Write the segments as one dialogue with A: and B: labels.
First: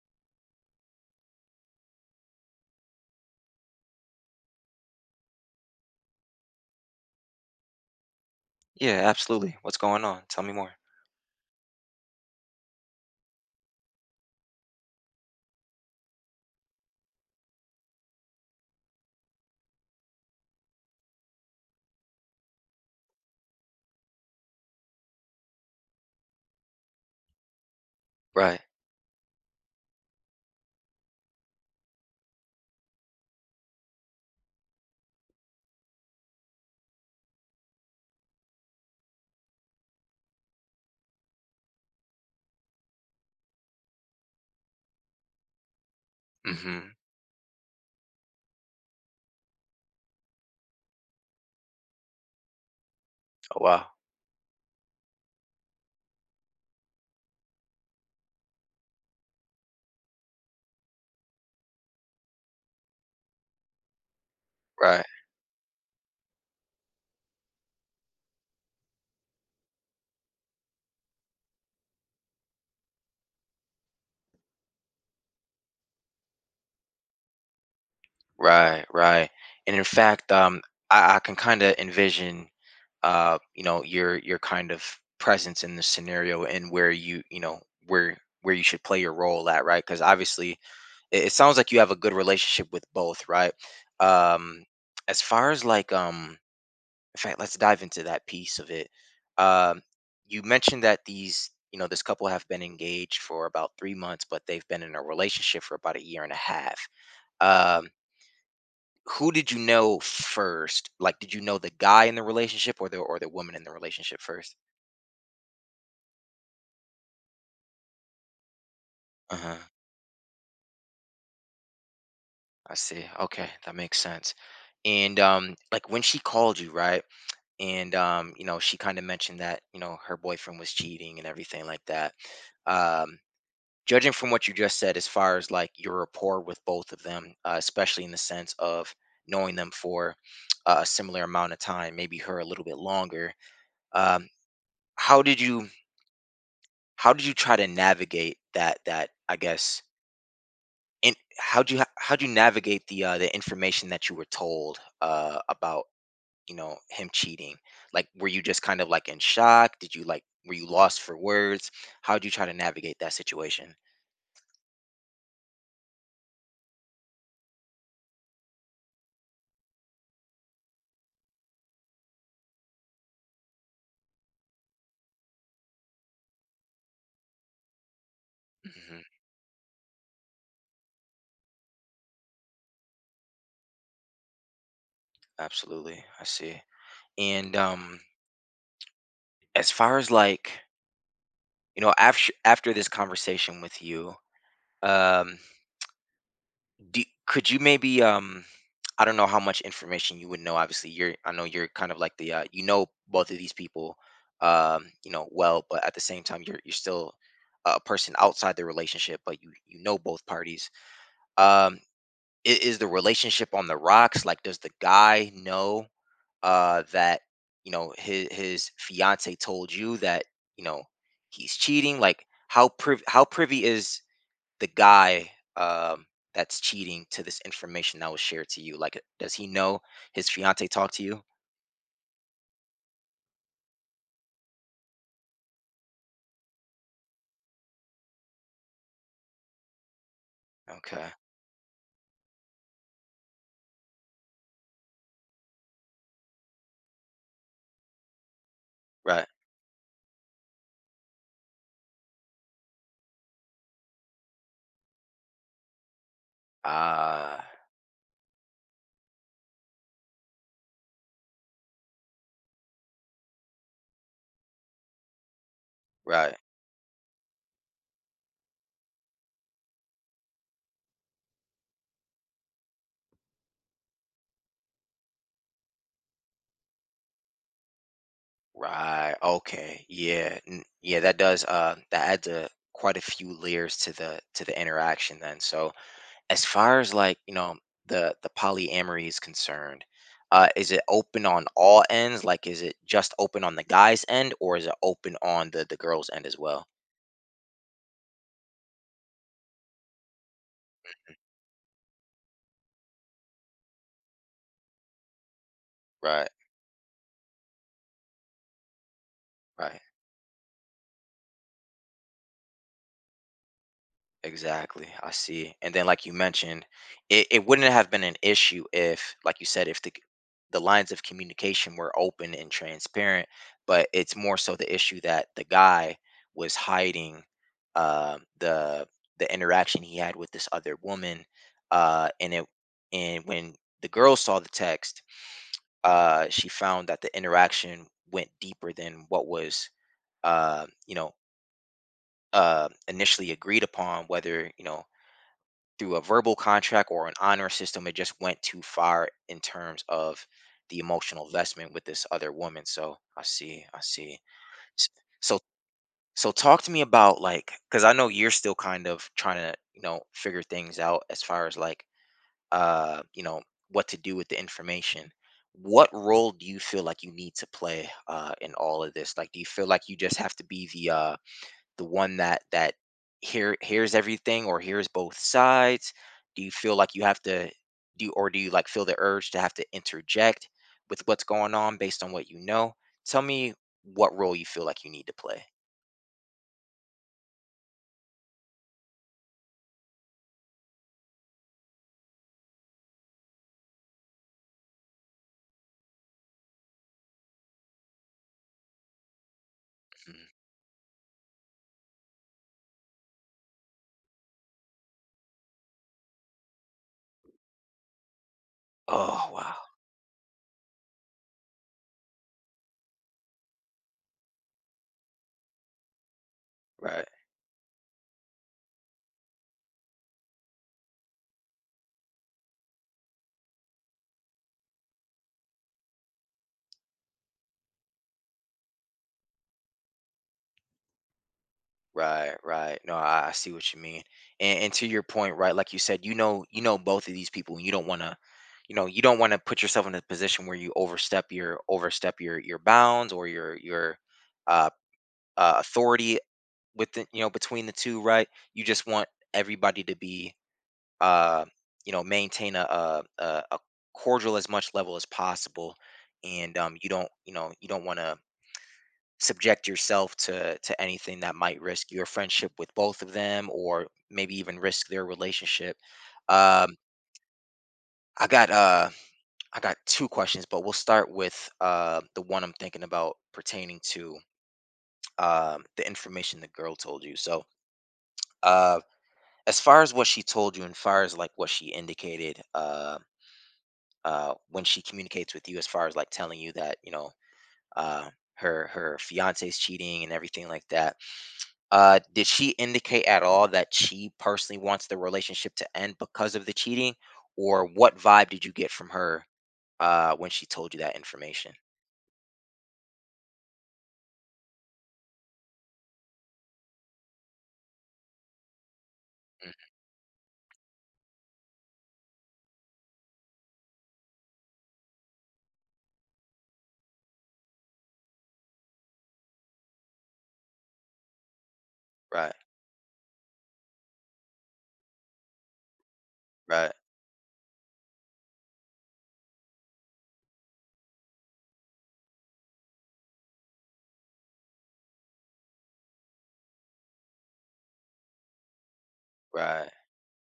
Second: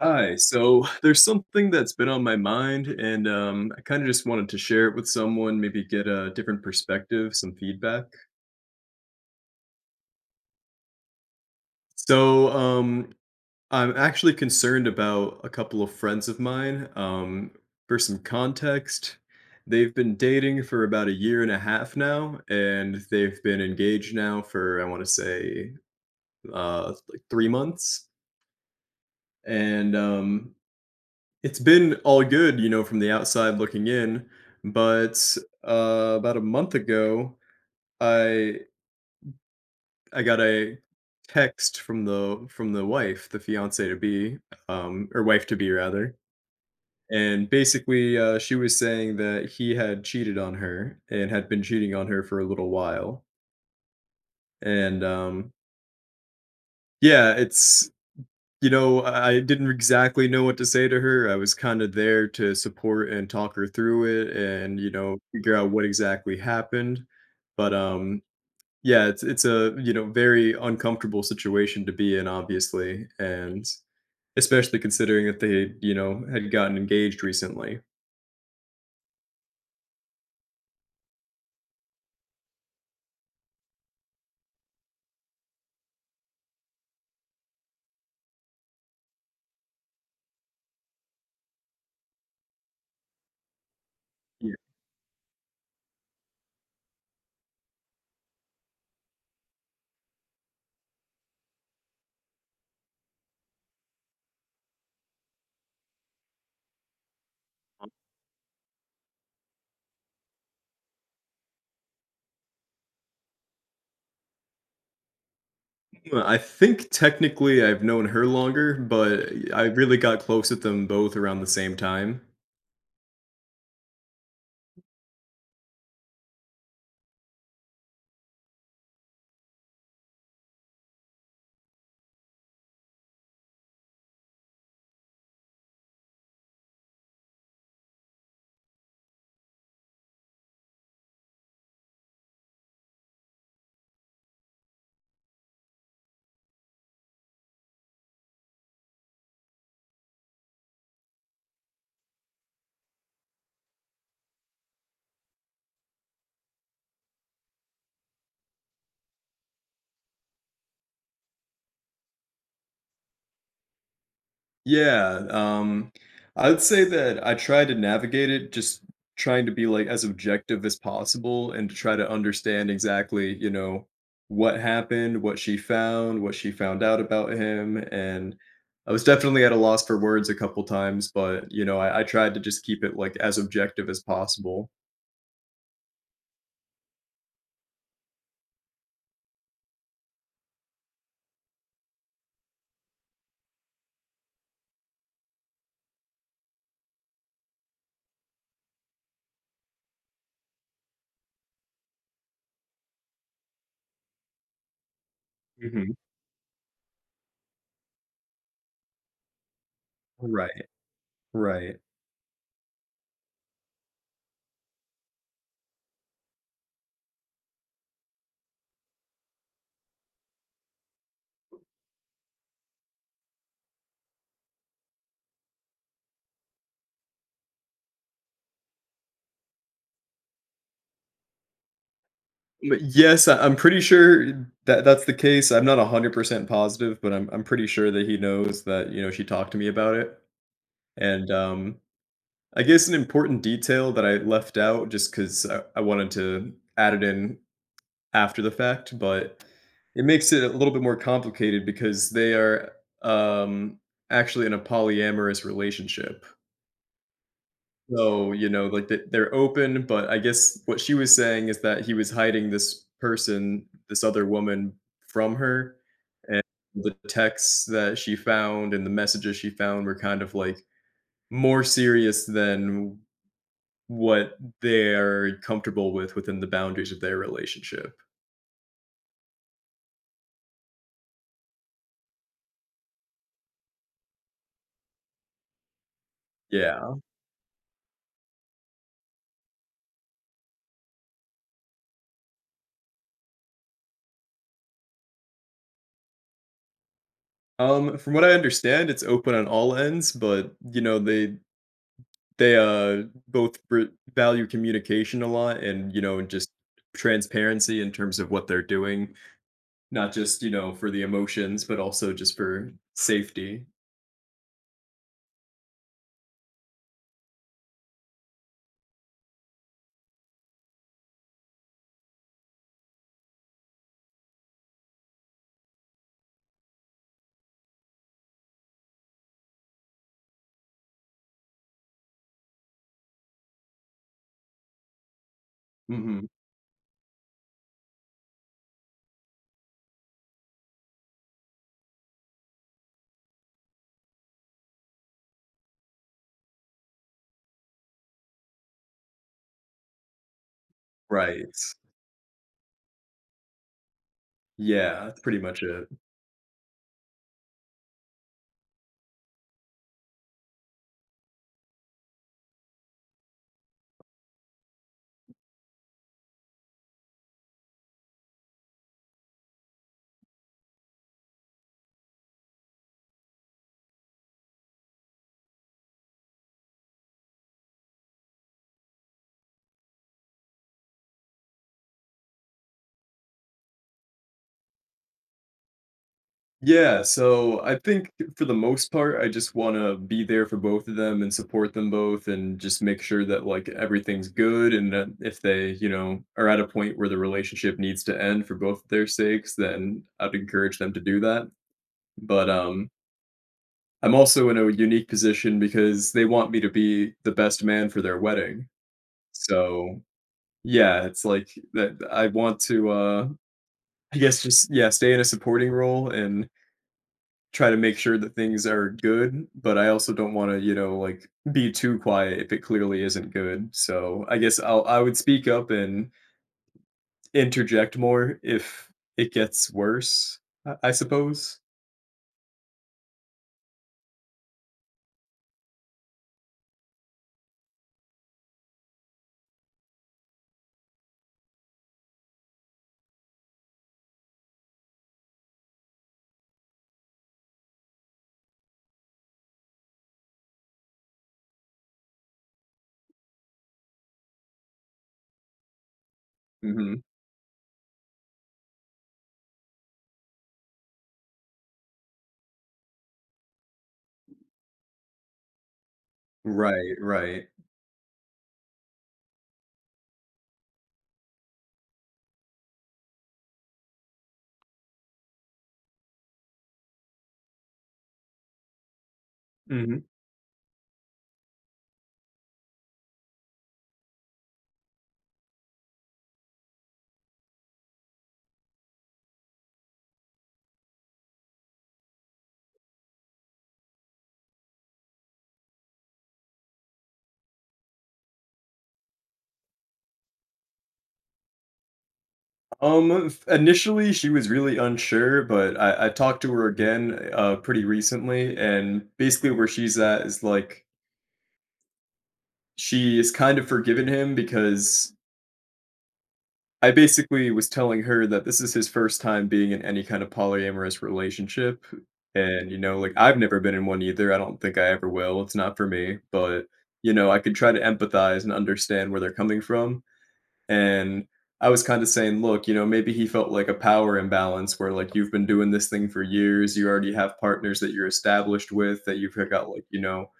A: Hi. So there's something that's been on my mind, and I kind of just wanted to share it with someone, maybe get a different perspective, some feedback.
B: Yeah, absolutely. What's going on? Tell me more.
A: So um, I'm actually concerned about a couple of friends of mine. For some context, they've been dating for about 1.5 years now, and they've been engaged now for, I want to say, like 3 months.
B: Right.
A: And It's been all good, you know, from the outside looking in, but, about a month ago, I I got a text from the wife, the fiancée to be, or wife to be rather,
B: Mm-hmm.
A: and basically, she was saying that he had cheated on her and had been cheating on her for a little while,
B: Oh wow.
A: and, yeah. I didn't exactly know what to say to her. I was kind of there to support and talk her through it and, you
B: Right.
A: know, figure out what exactly happened. But yeah, it's a, you know, very uncomfortable situation to be in obviously, and especially considering that they, you know, had gotten engaged recently.
B: Right. Right. And in fact, I can kind of envision, your kind of presence in this scenario, and where you know, where where you should play your role at, right? Because obviously, it sounds like you have a good relationship with both, right?
A: Yeah.
B: Um, as far as like, In fact, let's dive into that piece of it. Um, you mentioned that this couple have been engaged for about 3 months, but they've been in a relationship for about a year and a half. Um, who did you know first? Like, did you know the guy in the relationship, or the woman in the relationship first?
A: Well, I think technically I've known her longer, but
B: Uh huh.
A: I really got close with them both around the same time.
B: I see. Okay, that makes sense. And like, when she called you, right? And she kind of mentioned that her boyfriend was cheating and everything like that. Um, Judging from what you just said, as far as like your rapport with both of them, especially in the sense of knowing them for a similar amount of time, maybe her a little bit longer. um, how did you— how did you try to navigate that, I guess. In How do you— how do you navigate the, the information that you were told about, him cheating? Like, were you just kind of like in shock? Did you Like, were you lost for words? How did you try to navigate that situation?
A: Yeah, I'd say that I try to navigate it just trying to be, like, as objective as possible and to try to understand exactly, you know, what happened, what she found out about him, and I
B: Hmm.
A: was definitely at a loss for words a couple times, but, you know, I tried to just keep it, like, as objective as possible.
B: Absolutely, I see. And as far as like, after this conversation with you, um, could you maybe, I don't know how much information you would know. Obviously, you're I know you're kind of like, the both of these people, you know well. But
A: Mhm.
B: at the same time, you're still a person outside the relationship, but you know both
A: Right,
B: parties.
A: right.
B: Um, is the relationship on the rocks? Like, does the guy know? That, his fiance told you that, you know he's cheating? Like, how privy is the guy, um that's cheating, to this information that was shared to you? Like, does he know his fiance talked to you?
A: But, yes, I'm pretty sure that that's the case. I'm not 100% positive, but I'm pretty sure that he knows that, you know, she talked to me about it.
B: Okay.
A: And, I guess an important detail that I left out just 'cause I wanted to add it in after the fact,
B: Right.
A: but it makes it a little bit more complicated because they are, um, actually in a polyamorous relationship.
B: Ah.
A: So, you know, like, they're open, but I guess what she was saying is that he was hiding this person, this other woman from her,
B: Right,
A: and the texts that she found and the messages she found were kind of, like, more serious than what they're comfortable with within the boundaries of their relationship.
B: right. Okay, yeah. Yeah, that does— that adds a quite a few layers to the interaction then. So as far as
A: Yeah.
B: like, you know, the polyamory is concerned, is it open on all ends? Like, is it just open on the guy's end, or is it open on the girl's end as well?
A: From what I understand, it's open on all ends, but, you know, they, both br value communication a lot and, you know, and
B: Right,
A: just transparency in terms of what they're doing,
B: right.
A: not just, you know, for the emotions, but also just for safety.
B: Exactly, I see. And then, like you mentioned, it wouldn't have been an issue if, like you said, if the lines of communication were open and transparent. But it's more so the issue that the guy was hiding, uh, the the interaction he had with this other woman, uh, and it and when the girl saw the text,
A: Mhm.
B: she found that the interaction went deeper than what was, uh, you know, initially agreed upon. Whether, through a verbal contract or an honor system, it just went too far in terms of the emotional
A: Right.
B: investment with this other woman. So I see, I see. S-
A: Yeah, that's pretty
B: So,
A: much it.
B: talk to me about, like, because I know you're still kind of trying to, figure things out as far as like, uh you know what to do with the information. What role do you feel like you need to play in all of this? Like, do you feel like you just have to be the one that hears everything, or hears both sides? Do you feel like you have to do, or do you, like, feel the urge to have to interject with what's going on based on what you know? Tell me what role you feel like you need to play.
A: Yeah, so I think for the most part, I just want to be there for both of them and support them both and just make sure that like everything's good and that if they, you know, are at a point where the relationship needs to end for both of their sakes, then
B: Mhm.
A: I'd encourage them to do that. But I'm also in a unique position because they want me to be the best man for their wedding.
B: Oh wow.
A: So, yeah, it's like that I want to I guess just yeah, stay in a supporting role and
B: Right.
A: try to make sure that things are good, but I also don't want to, you know, like be too quiet if it clearly isn't good. So I guess I would speak up and interject more if it gets worse. I suppose.
B: Right, right. No, I see what you mean. And to your point, right, like you said, you know both of these people, and you don't want to put yourself in a position where you overstep your bounds, or your uh, authority with the you know between the two, right? You just want everybody to be, uh maintain a cordial as much level as possible. And you
A: hmm
B: don't, want to subject yourself to anything that might risk your friendship with both of them, or maybe even risk their relationship. um
A: Right, right.
B: i got uh I got two questions, but we'll start with the one I'm thinking about pertaining to, the information the girl told you. So, uh as far as
A: hmm
B: what she told you, and far as like what she indicated, when she communicates with you, as far as like telling you that, uh her fiance's cheating and everything like that. Did she indicate at all that she personally wants the relationship to end because of the cheating, or what vibe did you get from her, when she told you that information?
A: Initially she was really unsure, but I talked to her again pretty recently, and basically
B: Mhm.
A: where she's at is like she is kind of forgiven him because I basically was telling her that this is his first time being in any kind of polyamorous relationship,
B: Right.
A: and, you know, like, I've never been in one either, I don't think I ever will, it's not for me, but,
B: Right.
A: you know, I could try to empathize and understand where they're coming from, and I was kinda saying, "Look, you know, maybe he felt like a power imbalance where, like, you've been doing this thing for years, you already have partners that you're established with, that you've got,
B: Right.
A: like, you know,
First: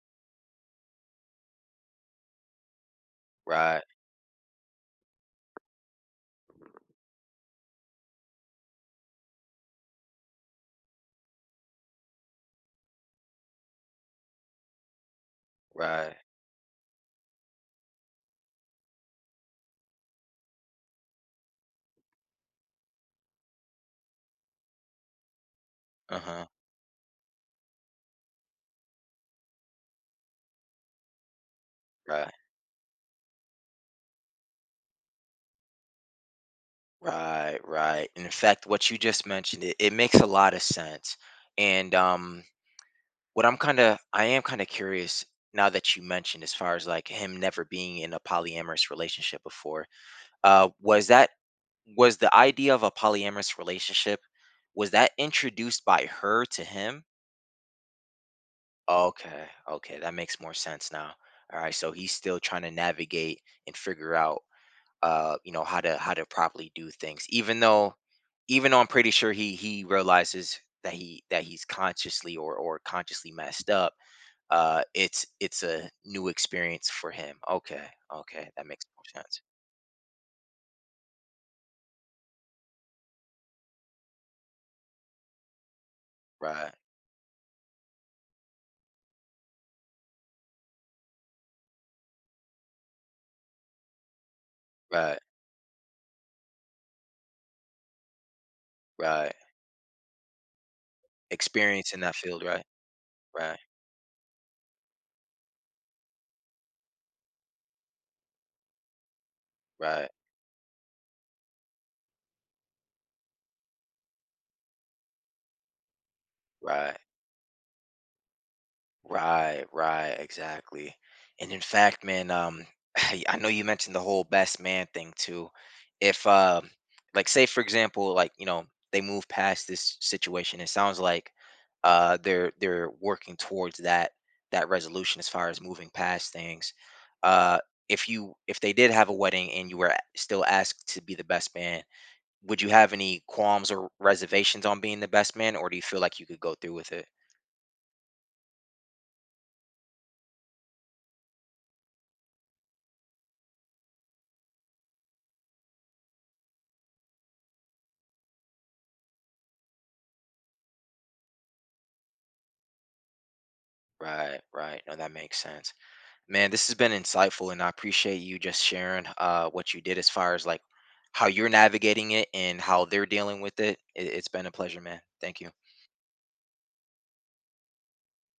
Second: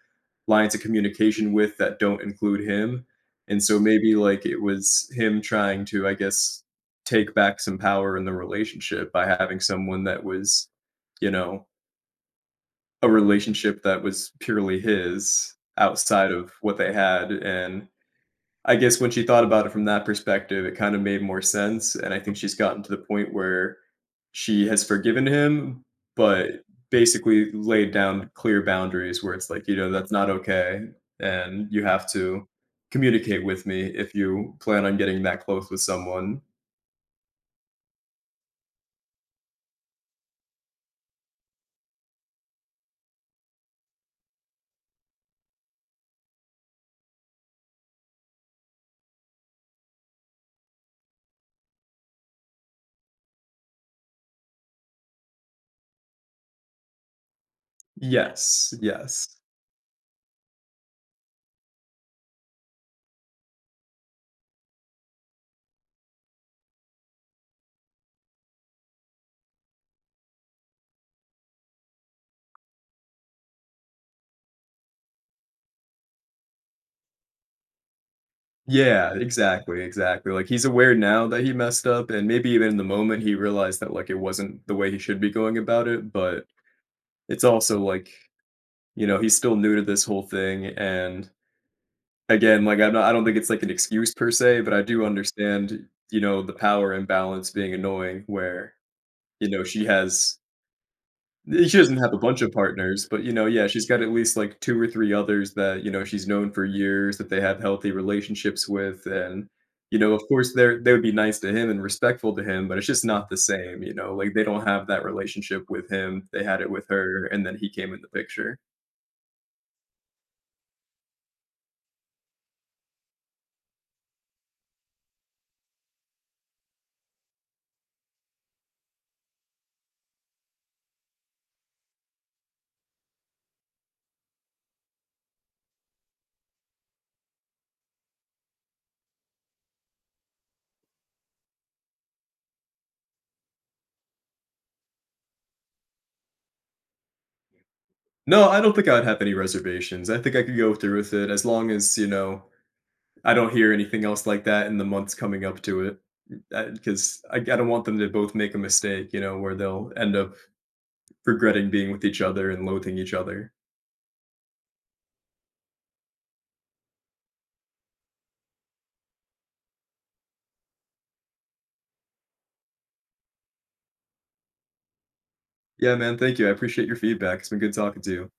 A: lines of communication with that don't include him. And so
B: Right.
A: maybe, like, it was him trying to, I guess, take back some power in the relationship by having someone that was, you know, a relationship that was purely his
B: Right.
A: outside of what they had, and I guess when she thought about it from that perspective, it kind of made more sense. And I think she's gotten to the point where she has forgiven him,
B: Uh-huh.
A: but basically laid down clear boundaries where it's like, you know, that's not okay. And you have
B: Right.
A: to communicate with me if you plan on getting that close with someone."
B: Right, right. And in fact, what you just mentioned, it makes a lot of sense. And what I'm kind of, I am kind of curious now that you mentioned, as far as like him never being in a polyamorous relationship before, uh, was that was the idea of a polyamorous relationship, was that introduced by her to him?
A: Yes, yes.
B: Okay, okay, that makes more sense now. All right, so he's still trying to navigate and figure out, how to properly do things. Even though I'm pretty sure he realizes that he's consciously or consciously messed up. It's a new experience for him. Okay, okay, that makes
A: Yeah,
B: more sense.
A: exactly, exactly. Like he's aware now that he messed up, and maybe even in the moment he realized that like it wasn't the way he should be going about it, but
B: Right.
A: it's also like you know, he's still new to this whole thing, and again, like, I don't think it's, like, an excuse per se, but I do
B: Right.
A: understand, you know, the power imbalance being annoying where,
B: Right.
A: you know, she has she
B: Experience
A: doesn't
B: in
A: have
B: that
A: a bunch
B: field.
A: of
B: Right.
A: partners, but, you know,
B: Right.
A: yeah, she's got at least, like, 2 or 3 others that, you know, she's known for years, that they have healthy relationships with, and, you
B: Right.
A: know, of course, they would be nice to him and respectful to him, but it's just not the same, you know? Like, they don't have that relationship with him, they had it with
B: Right.
A: her, and then he came in the picture.
B: Right, right, exactly. And in fact, man, I know you mentioned the whole best man thing too. If, like, say for example, like, they move past this situation. It sounds like, they're working towards that resolution as far as moving past things. Uh, if they did have a wedding and you were still asked to be the best man, would you have any qualms or reservations on being the best man, or do you feel like you could go through with it?
A: No, I don't think I would have any reservations. I think I could go through with it as long as, you know, I don't hear anything else like that in the months coming up to it. Because I don't want them to both make a mistake, you know, where they'll end up regretting being with each other and loathing each other.
B: Right, right. No, that makes sense. Man, this has been insightful, and I appreciate you just sharing what you did, as far as like how you're navigating it and how they're dealing with it. It's been a pleasure, man. Thank you.
A: Yeah, man, thank you. I appreciate your feedback. It's been good talking to you.